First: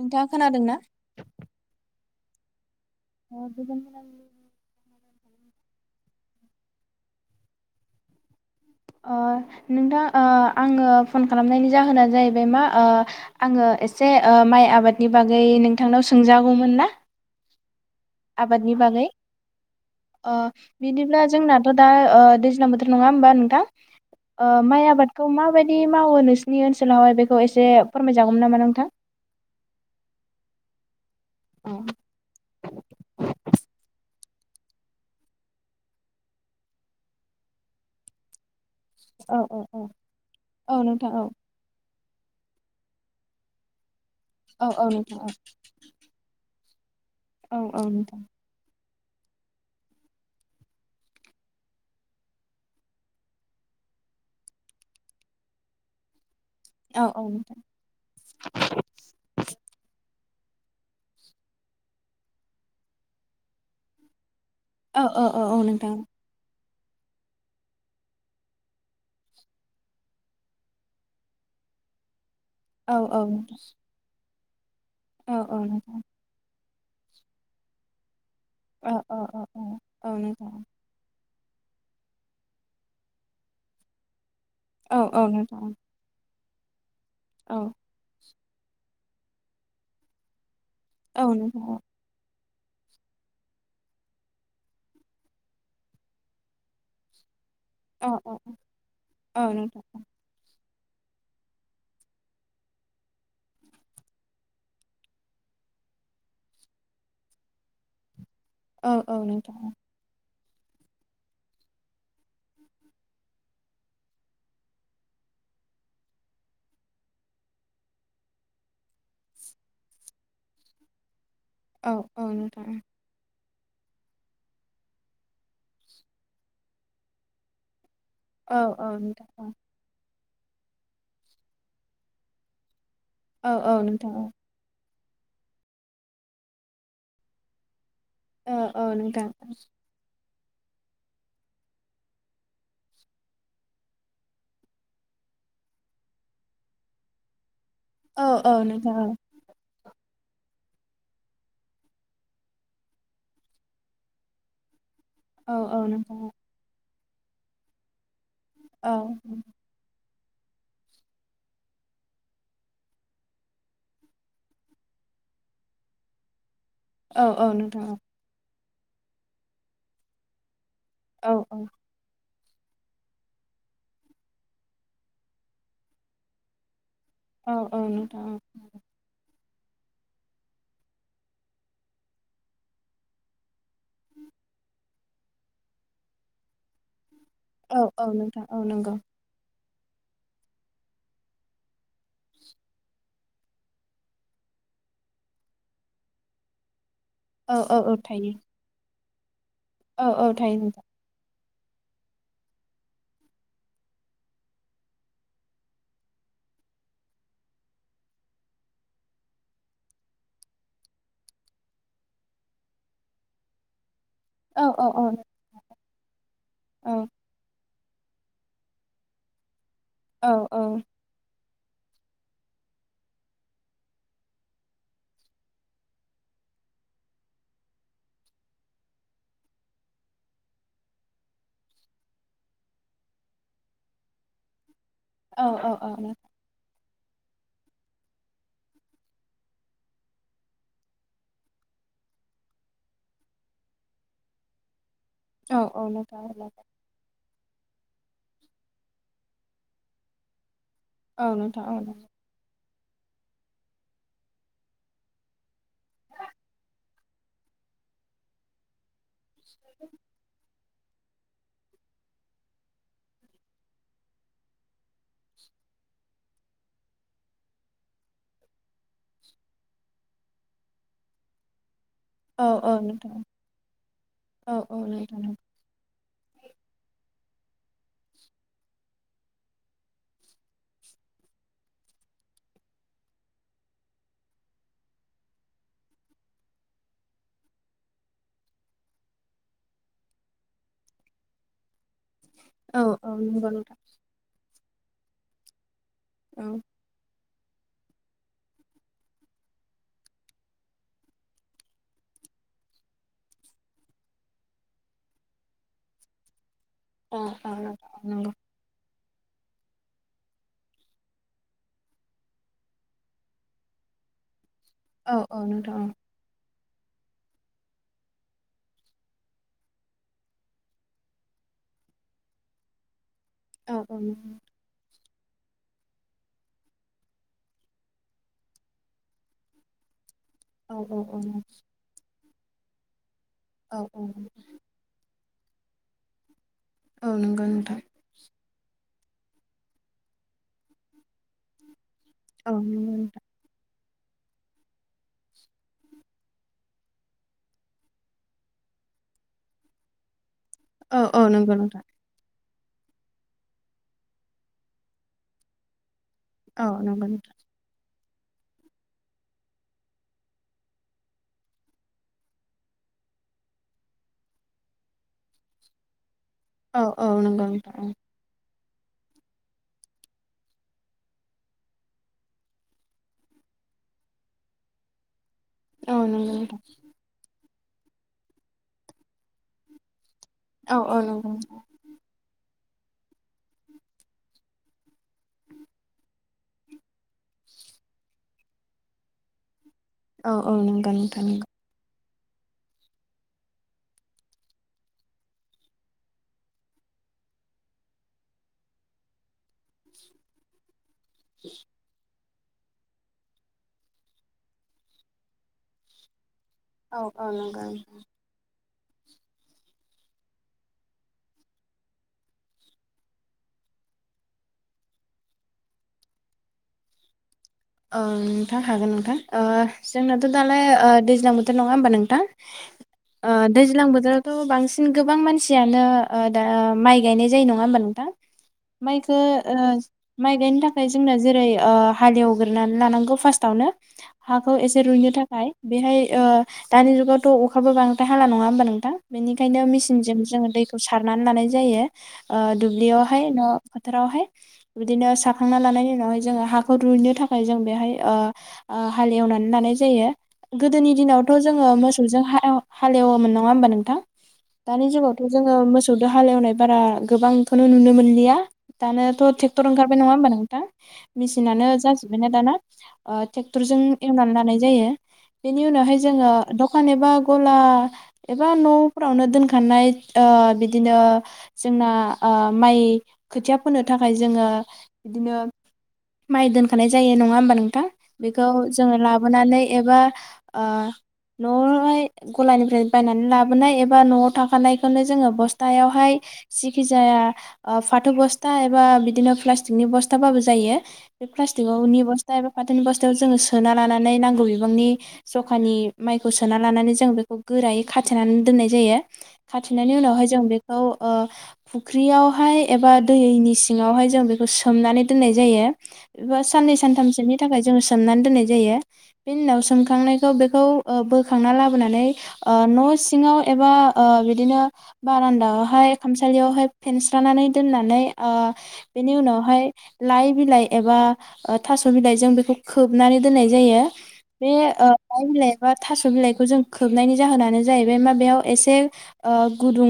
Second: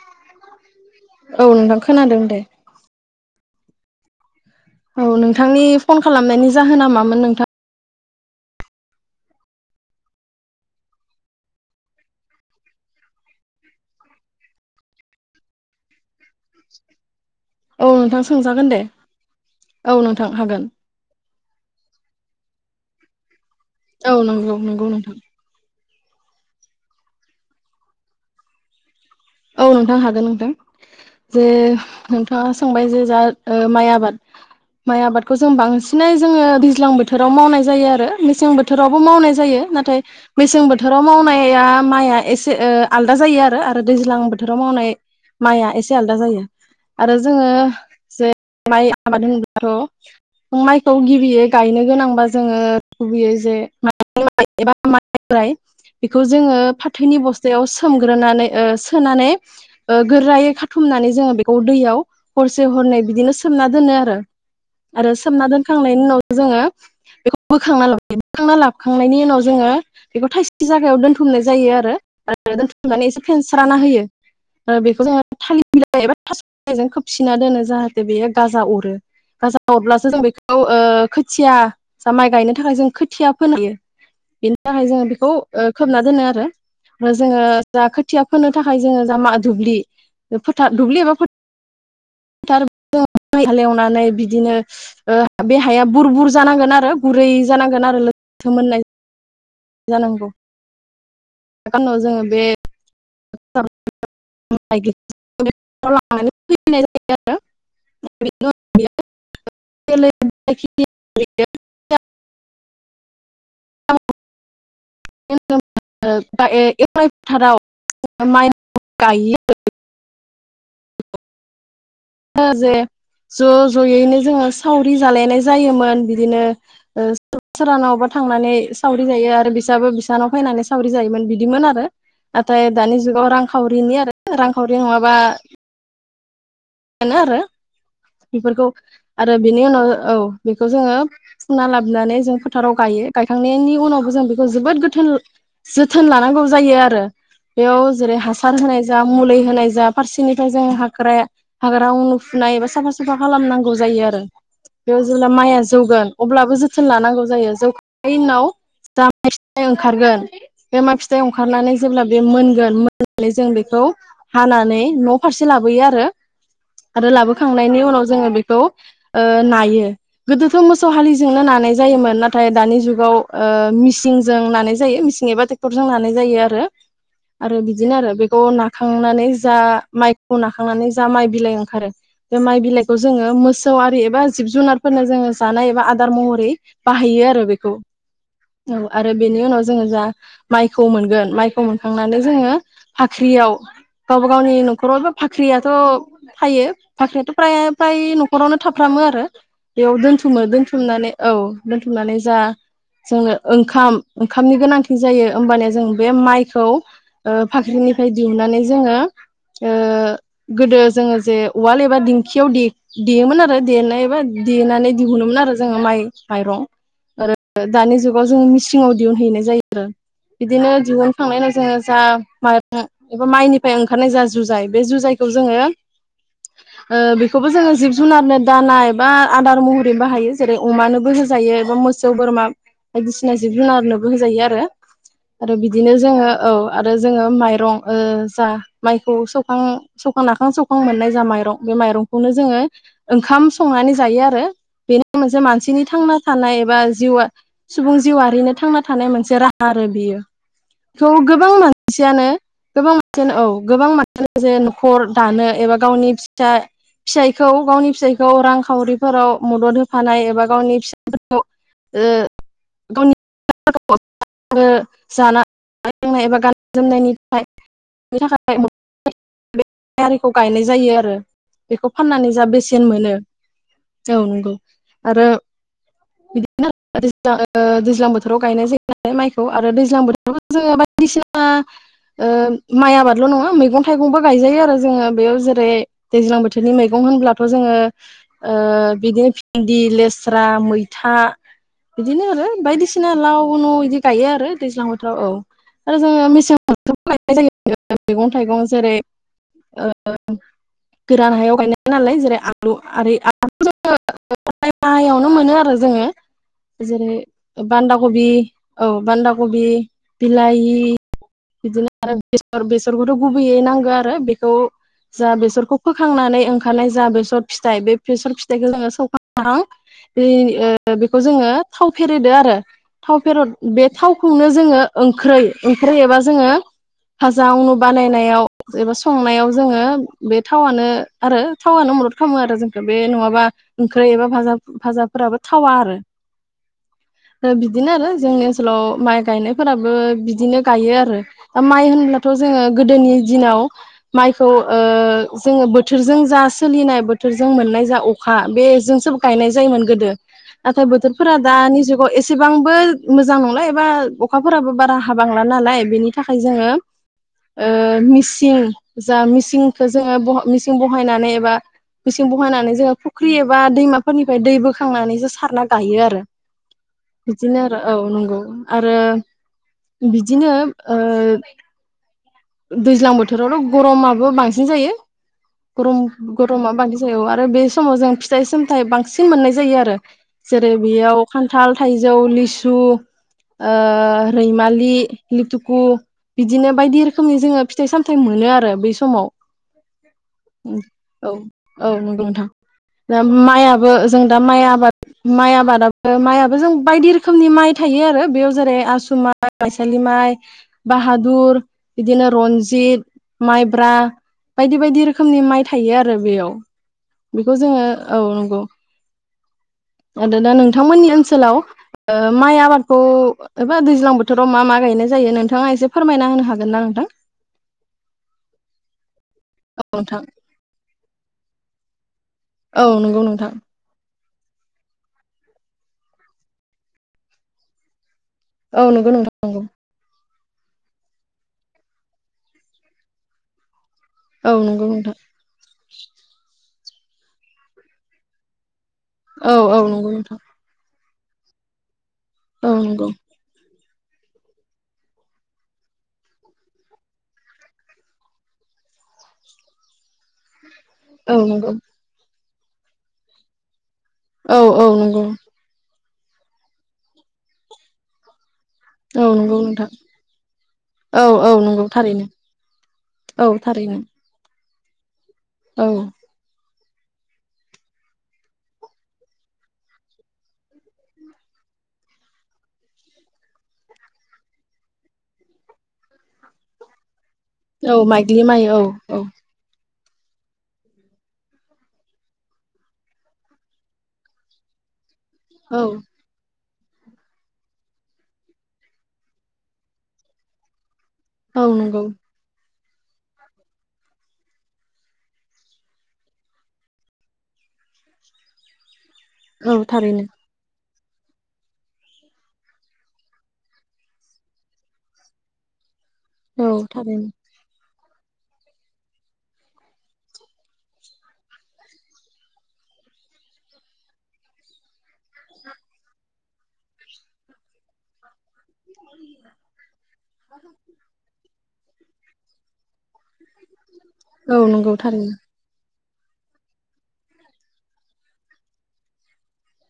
नोंथाङा खोनादों ना? [inaudible] औ नोंथां खोनादों दे [inaudible] औ नोंथांनि फन खालामनायनि जाहोनाामोन नोंथां? ओ नोंथां ओ आङो फन खालामनायनि जाहोना जाहैबाय मा आङो एसे माइ आबादनि बागै नोंथांनाव सो सोंजागौमोन ना? औ नोंथां सोंजागोन आबादनि दे बागै औ नोंथां ओ हागोन बिदिब्ला जोंनाथ दा ओ दैज्लां बोथोर नङा होमबा नोंथां औ ओ नंगौ नंगौ माइ नोंथां आबादखौ माबायदि जि मावो नोंसिनि ओनसोलावहाय बेखौ एसे फोरमायजागौमोन नामा नोंथां? औ नोंथां हागोन नोंथां। जे औ नोंथाङा सोंबाय जे जा माइ आबाद माइ आबादखौ जों बांसिनै जोङो दैज्लां बोथोराव मावनाय जायो आरो मेसें बोथोराव बोथोरावबो मावनाय औ जायो औ नाथाय मेसें औ बोथोराव नोंथां औ मावनाया माइआ एसे ओ आलदा जायो आरो दैज्लां बोथोराव औ औ मावनाय नोंथां माइआ एसे आलदा जायो। आरो जोङो औ औ नोंथां जे माइ आबाद होनब्लााथ माइखौ गिबियै गायनो गोनांबा जोङो गुबैयो जे एबा माइ बेखौ जोङो औ फाथोनि औ नोंथां बस्थायाव सोमग्रोनानै ओ सोनानै ओ गोरायै खाथुमनानै जोङो बेखौ दैयाव हरसे हरनै बिदिनो सोमना दोनो आरो। औ आरो औ औ सोमना औ नोंथां दोनखांनायनि उनाव जोंङो बेखौ बोखांना लाबोयो बोखांना लाबोखांनायनि उनाव जोङो बेखौ थाइसे जायगायाव दोनथुमनाय जायो आरो। आरो औ दोनथुमनानै एसे फेनसि फोराना होयो। बेखौ जोंङो औ औ थालिर नोंथां बिलाय एबा थास बेजों खोबसिना दोनो जाहाथे बेयो गाजा औ अरो औ औ औ गाजा औ अरब्लासो जों नोंथां बेखौ ओ खोथिया जा माइ गायनो थाखाय जों खोथिया फोनो हायो। थाखाय औ जोङो औ बेखौ नोंथां ओ खोबना दोनो आरो। जोङो औ जा खोथिया फोनो थाखाय जोङो जामा दुब्लि दा दुब्लि एबा औ फो नोंथां [unintelligible] हालेवनानै बिदिनो बे हाया बुर बुर जानांगोन आरो गुरै। जानांगोन आरो औ औ लोथोमोननाय। औ नोंथां औ जोङो बे [unintelligible] खुलिनाय जायो आरो। औ औ नोंथां औ [unintelligible] एवनाय फोथाराव माइ गायो आरो। औ औ नोंथां जे औ ज' ज'यैनो जोंङो सावरि जालायनाय जायोमोन बिदिनो ओ सोरहानावबा थांनानै औ औ सावरि जायो नोंथां आरो बिसाबो बिस बिसानाव फैनानै सावरि जायोमोन बिदिमोन आरो नाथाय दानि जुगाव औ औ रांखावरिनि नोंथां आरो रांखावरि नङा बा मोना आरो औ बेफोरखौ औ नोंथां आरो बेनि उनाव औ बेखौ जोंङो फुना लाबोनानै जों फोथाराव गायो गायखांनायनि उनावबो जों बेखौ जोबोद गोथोन जोथोन लानांगौ जायो आरो बेयाव जेरै औ औ हासार होनाय जा नोंथां मुलि होनाय जा। फारसेनिफ्राय जों हाग्राया हाग्रा उनु फुनाय एबा साफा सुफा खालामनांगौ जायो आरो। बेयाव जेब्ला माइया औ औ जौगोन नोंथां अब्लाबो जो जोथोन लानांगौ जायो जौखाय उनाव औ जानायखिनिया ओंखारगोन बे माइ फिथाइ ओंखारनानै जेब्ला बे मोनगोन मोननानै जों बेखौ हानानै न फारसे लाबोयो आरो। आरो औ औ लाबोखांनायनि नोंथां उनाव जोंङो बेखौ ओ नायो गोदो थ मोसौ औ हालिजोंनो नानाय जायोमोन ना थाय दानि जुगाव ओ मिसिंजों नानाय जायो मिसिं एबा ट्रेक्टरजों नानाय जायो आरो। आरो औ औ बिदिनो आरो नोंथां बेखौ नाखांनानै जा माइखौ नाखांनानै जा माइ बिलाइ ओंखारो बे माइ बिलाइखौ जोंङो मोसौ आरि एबा जिब जुनारफोरनो जोंङो जानाय एबा आदार महरै बाहायो आ रो बेखौ औ औ नोंथां औ नंगौ आरो बेनि उनाव जों जा मायखौ मोनगोन मायखौ मोनखांनानै जोंङो बाख्रिआव गावबागावनि नखराव बा बाख्रिया थ फायो बाख्रियाथ औ औ औ फ्राय-फ्राय थायो नखरावनो थाफ्रामो हो बेयाव औ औ दोनथुमो थायो नोंथां दोनथुमनानै औ दोनथुमनानै जा जोंनो ओंखाम-ओंखामनि गोनांथि जायो होमबानिया जों बे माइखौ ओ बाख्रिनिफ्राय दिहुननानै जोंङो ओ गोदो जोंङो जे उवाल एबा दिंखियाव दे-देयोमोन आरो देनाय औ औ देनानै औ औ दिहुनोमोन आरो जोंङो माइ माइरं औ [unintelligible] दानि जुगाव जों मिसिंआव दिहुनहैनाय जायो। औ बिदिनो दिहुनखांनाय उनाव जोंओ जा मा-माइनिफाय ओंखारनाय ओ जा जुजाय बे जुजाय बेखौ जोंङो ओ बेखौबो जोंङो जिब जुनारनो दाना एबा आदार महरै बाहायो जेरै अमानोबो होजायो एबा मोसौ बोरमा बायदिसिना जिब जुनारनोबो होजायो आरो। आरो औ औ बिदिनो जोंङो औ आरो जोंङो माइरं ओ जा माइखौ सौखां सौखां नाखां सौखां मोननाय जा माइरं बे माइरंखौनो जोंङो ओंखाम संनानै जायो आरो बेनो मोनसे नोंथां औ मानसिनि थांना नोंथां थानाय एबा जिउआ सुबुं जिउआरिनो थांना थानाय मोनसे राहा आरो बियो खौ गोबां मानसियानो गोबां मानसियानो औ गोबां मानसियानो जे न खर दानो एबा गावनि फिसा-फिसायखौ गावनि फिसायखौ रांखावरिफोराव मदद होफानाय एबा गावनि फि फोरखौ ओ [unintelligible] गावनि जानाय लोंनाय एबा गाननाय जोमनायनि थाखाय [unintelligible] बे [unintelligible] आरिखौ गायनाय जायो आरो बेखौ फाननानै जा औ औ बेसेन मोनो नोंथां औ नंगौ औ आरो नोंथां बिदिनो आरोव [unintelligible] दैज्लां बोथोराव गायनाय जायोलाय माइखौ आरो दैज्लां बोथोराव जोङो बायदिसिना ओ माइ आबादल नङा मैगं-थाइगं मैगंबो गायजायो आरो जोङो बेयाव जेरै दैज्लां बोथोरनि मैगं होनब्लाथ जोङो ओ बिदिनो भिन्दि लेस्रा मैथा बिदिनो आरो औ औ बायदिसिना लाव नंगौ उनु नोंथां इदि गायो आरो दैज्लां बोथोराव औ आरो जोङो औ मेसें [inaudible] [unintelligible] मैगं थाइगं जेरै ओ गोरान हायाव गायनाय नालाय जेरै आलु-आरि जोङो माहायावनो मोनो आरो जोङो जेरै औ औ नोंथां बान्दा औ कबि नंगौ औ बान्दा कबि बिलाहि बिदिनो आरो बेसर बेसरखौथ' गुबैयै नांगो आरो बेखौ औ जा औ बेसरखौ नोंथां फोखांनानै खानाय जा बेसर फिथाइ बे बेसर फिथाइखौ जोङो सौखां -बाखां बेखौ जोङो थाव फेरेदो आरो थाव फेरद औ बे औ थावखौनो जोङो ओंख्रै ओंख्रै एबा जोङो भाजा आनु बानायनायाव एबा संनायाव जोङो बे औ थावानो औ औ आरो थावआनो मदद खामो आरो जोंखो बे न'वा बा औ ओंख्रै एबा औ भाजा भाजाफोराबो थावा आरो औ नंगौ ओ नोंथां बिदिनो आरो जोंनि ओनसोलाव माइ गायनायफोराबो बिदिनो गायो आरो अ माय होन थ' औ जोङो नंगौ गोदोनि नोंथां दिनाव । माइखौ ओ जोङो बोथोरजों जा सोलिनाय बोथोरजों मोननाय जा अखा बेजोंसो गायनाय जायोमोन गोदो। नाथाय औ औ बोथोरफोरा नंगौ दानि नोंथां जुगाव एसे। एसेबांबो मोजां नंला एबा अखाफोराबो बारा हाबांला नालाय बेनि थाखाय औ जोङो नंगौ नोंथां ओ । मिसिं जा मिसिंखौ जोङो मिसिं बहायनानै एबा मिसिं बहायनानै जोङो फुख्रि एबा दैमाफोरनिफ्राय दै बोखांनानैसो सारना गायो आरो। औ औ नंगौ बिदिनो आरो औ नोंथां नंगौ। आरो बिदिनो। ओ दैज्लां बोथोरावल' गरमाबो बांसिन जायो। औ औ नंगौ नोंथां गरम-गरमा बांसिन जायो आरो बे। बे समाव जों फिथाइ सामथाइ बांसिन मोननाय जायो आरो। जेरै औ औ बेयाव नंगौ नोंथां खान्थाल थाइजौ लिसु ओ दैमारि [unintelligible] बिदिनो बायदि रोखोमनि जोङो फिथाइ सामथाय मोनो आरो बै समाव। औ औ नंगौ नोंथां औ नंगौ। औ नंगौ नोंथां दा माइय ओ जों दा आबाद माइ आबादाबो माइयाबो जों बायदि रोखोमनि माइ थायो आरो बेयाव जेरै आसु माइ माइसालि माइ। [inaudible] बाहादुर बिदिनो रनजित माइब्रा बायदि बायदि रोखोमनि माइ थायो आरो बेयाव। औ औ बेखौ नंगौ जोङो औ नंगौ। आरो दा नोंथांमोननि ओनसोलाव ओ माइ आबादखौ एबा दैज्लां बोथोराव मा मा गायनाय जायो नोंथाङा एसे फोरमायना होनो हागोन ना नोंथां? औ नोंथां हागोन नोंथां ओ औ नोंथां जोंनाथ' दालाय ओ दैज्लां बोथोर नङा होमबा ओ औ नंगौ नोंथां नोंथां दैज्लां बोथोर। थ' बांसिन गोबां मानसियानो ओ दा माइ गायनाय जायो नङा होमबा नोंथां। औ नोंगौ माइखो नोंथां ओ नांगौ माइ गायनो थाखाय जोंनो जेरै ओ हालेव [unintelligible] लानांगौ फार्स्टआवनो। औ हाखौ एसे नंगौ रुयनो नोंथां थाखाय बेहाय ओ दानि जुगावथ' अखाबो बांद्राय हाला नङा होमबा नोंथां? औ बेनिखायनो औ नंगौ मेसिनजों नोंथां जोङो दैखौ। सारनानै लानाय जायो। ओ औ नंगौ दुब्लियावहाय नो। फोथारावहाय बिदिनो साखांना लानायनि उनावहाय जोङो हाखौ रुइनो थाखाय। [unintelligible] जों बेहाय ओ ओ हालेवनानै लानाय जायो। गोदोनि दिनावथ' औ जोङो नंगौ मोसौजों [inaudible] हालेवयोमोन नङा होनबा नोंथां? औ औ दानि जुगावथ नंगौ जोङो मो सौदो हालेवनाय बारा गोबांथ नुनो मोनलिया दानोथ औ नंगौ ट्रेक्टर नोंथां ओंखारबाय नङा होमबा नोंथां औ औ मिसिनानो नंगौ थारैनो जाजोब- दाना ओ औ ट्रेक्टरजों थारैनो एवनानै लानाय जायो बेनि औ उनावहाय जोङो द फान एबा गला एबा नफोरावनो दोनखानाय ओ बिदिनो जोंना ओ माइ खोथिया फोनो थाखाय जोङो बिदिनो माय नाय जायो नङा ङा हबा नोंथां औ माइग्लि बेखौ माइ औ जोङो औ लाबोनानै एबा ओ नआवहाय गलानिफ्राय बायनानै लाबोनाय एबा नआव थाखानायखौनो जोङो। औ बस्थायावहाय जिखिजाया ओ फाथो बस्था एबा बिदिनो प्लास्टिकनि बस्थाबाबो जायो । औ प्लाटिक आवनि नंगौ बस्था एबा फा थोनि बस्थायाव जोङो सोना लानानै नांगौ बिबांनि जखानि माइखौ सोना लानानै जों बेखौ गोरायै खाथेनानै दोननाय जायो। औ खाथेनायनि थारैनो उनावहाय जों बेखौ । ओ फुख्रियावहाय एबा दैनि सिङावहाय जों बेखौ सोमनानै दोननाय जायो। बा औ साननै थारैनो सानथामसोनि थाखाय जों सोमनानै दोननाय जायो बेनि उनाव सोम बारान्दायावहाय खामसालियावहाय । फेनस्रानानै दोननानै ओ । बेनि उनावहाय लाइ बिलाइ । बा थास' बिलाइजों बेखौ खोबनानै दोननाय जायो। बे औ ओ नंगौ लाइ थारैनो बिलाइबा थास' बिलाइखौ जों खोबनायनि जाहोनानो जाहैबाय मा बेयाव एसे गुदुं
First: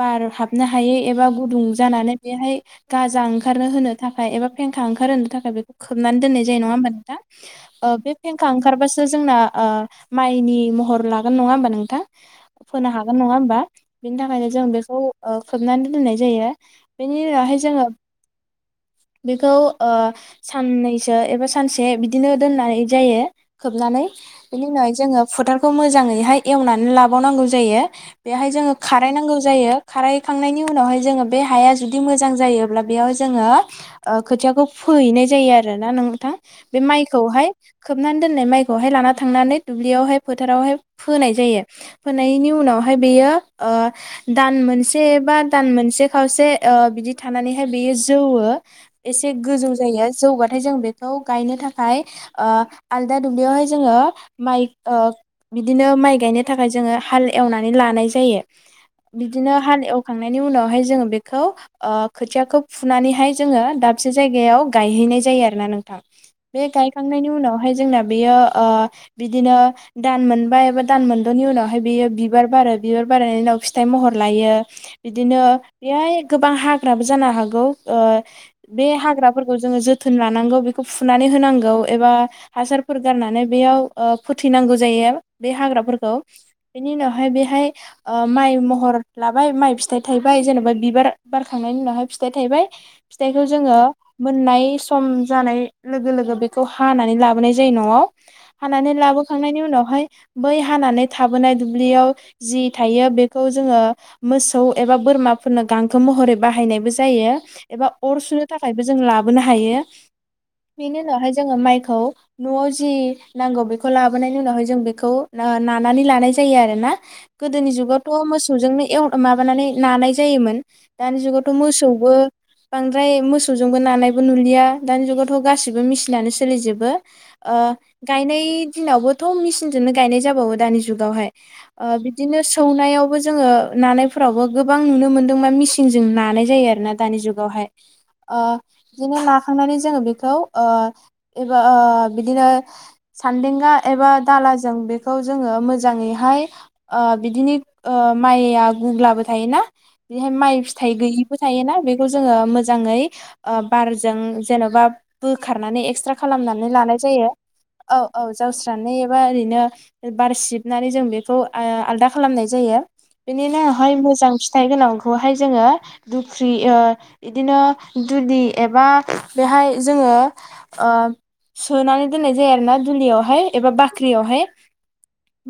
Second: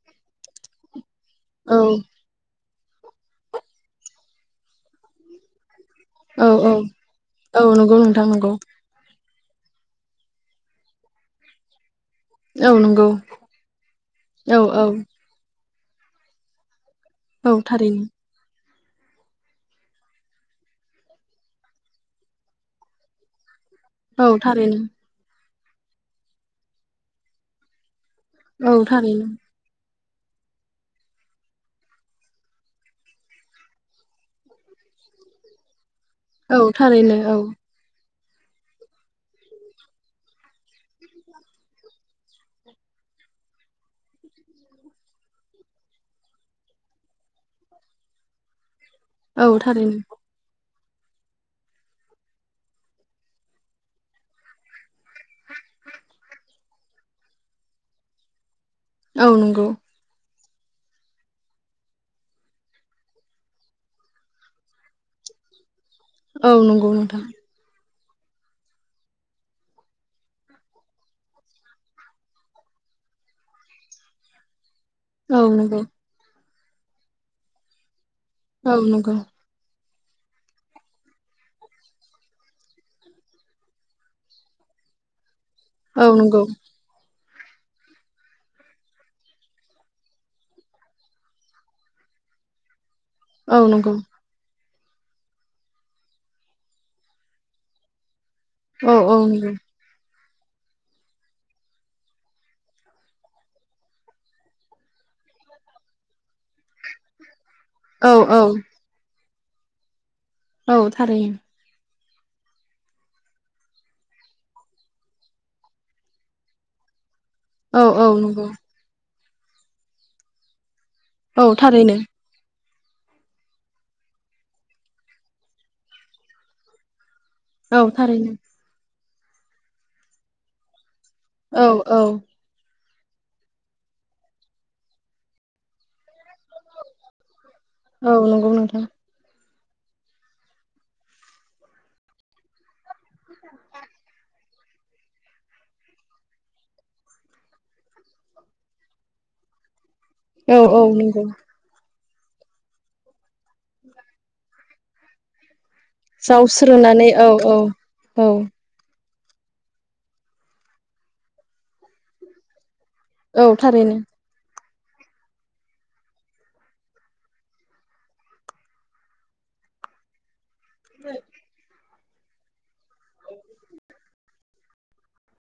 बार हाबनो हायै एबा गुदुं औ जानानै बेहाय। गाजा ओंखारनो होनो थाखाय एबा फेंखा ओंखारहो थाखाय बे खोबनानै दोननाय औ जायो नङा औ होमबा नोंथां? औ नंगौ ओ बे नोंथां फेंखा नंगौ ओंखारबासो जोंना ओ माइनि महर लागोन नङा होमबा नोंथां? औ फोनो नंगौ हागोन नङा होमबा? बिनि थाखायनो औ जों औ बेखौ ओ खोबनानै दोननाय जायो। बेनि औ उनावहाय जोङो । थारैनो बेखौ ओ साननैसो एबा सानसे बिदिनो दोननाय जायो। खोबनानै औ बेनि थारैनो उनावाय जोङो फोथार खौ मोजाङैहाय एवनानै लाबावनांगौ जायो। बेहाय जोङो औ खाराय थारैनो नांगौ जायो। खाराखांनायनि उनावहाय जोङो बे हाया जुदि मोजां जायोब्ला बेयाव जोङो ओ खोथियाखौ फोहैनाय जायो आरो ना नों थां औ बे थारैनो औ माइखौहाय सोमनानै दोननाय माइखौहाय लाना थांनानै दुब्लियावहाय फोथारावहाय फोनाय जायो। फोनायनि उनावहाय बेयो ओ दान मोनसे बा दान मोनसे एसे औ गोजौ थारैनो जायो जौगाथाय जों बे खौ गायनो थाखाय ओ आलदा दुब्लियावहाय जोङो माइ ओ बिदिनो माइ गायनो । थाखाय जोङो हाल एवनानै लानाय जायो। औ बिदिनो नंगौ हाल एवखांनाय बिनि उनावहाय जोङो बेखौ ओ खोथियाखौ फुनानैहाय जोङो दा मोनसे जायगायाव गायहैनाय जायो आरोना नों थां औ बे नंगौ नोंथां गायखांनायनि उनावहाय जोंना बेयो ओ बिदिनो दान मोनबाया एबा दान मोनद'नि उनावहाय बेयो बिबार बारो बिबार बारनायनि उनाव फिथाइ महर लायो। बिदिनो औ नंगौ बेहाय गोब - बां हाग्राबो जानो हागौ। औ बे नंगौ हाग्राफोरखौ जोङो जोथ थोन लानांगौ बेखौ फुनानै होनांगौ एबा हासारफोर गारनानै बेयाव ओ फोथैनांगौ जायो । बे औ हाग्राफोरखौ नंगौ बेनि उनाव हाय बेहाय माइ महर लाबाय माइ फिथाइ थायबाय जेन'बा बिबार बारखांनायनि उनावहाय फिथाइ थायबाय। फिथाइखौ औ जोङो नंगौ मोननाय सम जानाय लोगो लोगो बेखौ हानानै लाबोनाय जायो न'आव। हानानै औ औ नंगौ लाबोखांनायनि उनावहाय बै हानानै थाबोनाय दुब्लियाव जि थायो बेखौ जोङो मोसौ एबा बोरमाफोरनो गांखो महरै बाहायनायबो जायो। औ अर औ सुनो थाखायबो जों लाबो बोनो हायो। औ बेनि उनावहाय थारैनो जोङो माइखौ न'आव जि नांगौ बेखौ लाबोनायनि उनावहाय जों बेखौ ओ नानानै लानाय जायो आरोना। गोदोनि औ जुगावथ' औ नंगौ मोसौजोंनो एव माबानानै नानाय जायोमोन। दानि औ जुगावथ' थारैनो मोसौबो बांद्राय मोसौजोंबो नानायबो नुलिया दानि जुगावथ' गाैबो मेसिनानो सोलिजोबो। ओ औ थारैनो गायनाय दिनावबो मेसिनजोंनो गायनाय जाबावो दानि जु गावहाय औ औ बिदिनो सौनायाव थेवबो जोङो नानायफोरावबो गोबां नुनो मोन्दोंबा मिचनजों नानाय जायो आरो ना दानि जुगावहाय औ ओ नंगौ नोंथां दिनो मा थांनानै जोङो बेखौ एबा बिदिनो सानदांगा एबा दाला जों बेखौ जोङो मोजाङैहाय ओ बिदिनो ओ माइआ गुबुब्लाबो थायोना बेहाय औ माइ औ फिथाइ नंगौ गैयिबो थायोना बे जोङो मो मोजाङै ओ बारजों जेन'बा बोखा रनानै एक्सट्रा खालामनानै लानाय जावस्रोनानै जायो औ औ औ औ-औ जावस्रोनानै [unintelligible] ओरैनो बार सिबनानै जों बेखौ ओ आलदा खालामनाय जायो। औ बिनिनो आवहाय थारैनो मोजां फि फिथाइ गोनांखौहाय जोङो दुख्रि ओ बिदिनो दुलि एबा बेहाय जोङो ओ सोनानै दोननाय जायो आरो ना दुलियावहाय एबा बाख्रियावहाय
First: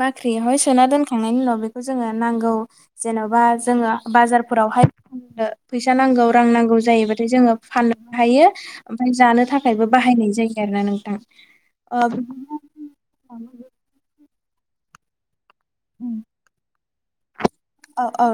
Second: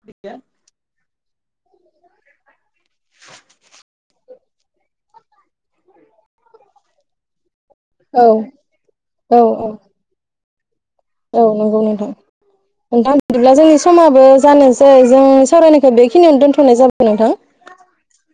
बाख्रियावहाय सोना दोनखा थांनायनि उनाव बेखौ जोङो नांगौ जेन'बा जोङो बाजार फोरावहाय फैसा नांगौ। रां नांगौ जायोबथाय जोङो फाननोबो औ हायो ओमफाय जानो औ औ थाखायबो बाहायनाय जायो। [unintelligible] औ नंगौ ओ नोंथां नोंथां बिदिब्ला बिदिनो जोंनि समाबो जानोसै जों सावरायनायखौ बेखिनियावनो दोनथ'नाय जाब [unintelligible] नोंथां औ-औ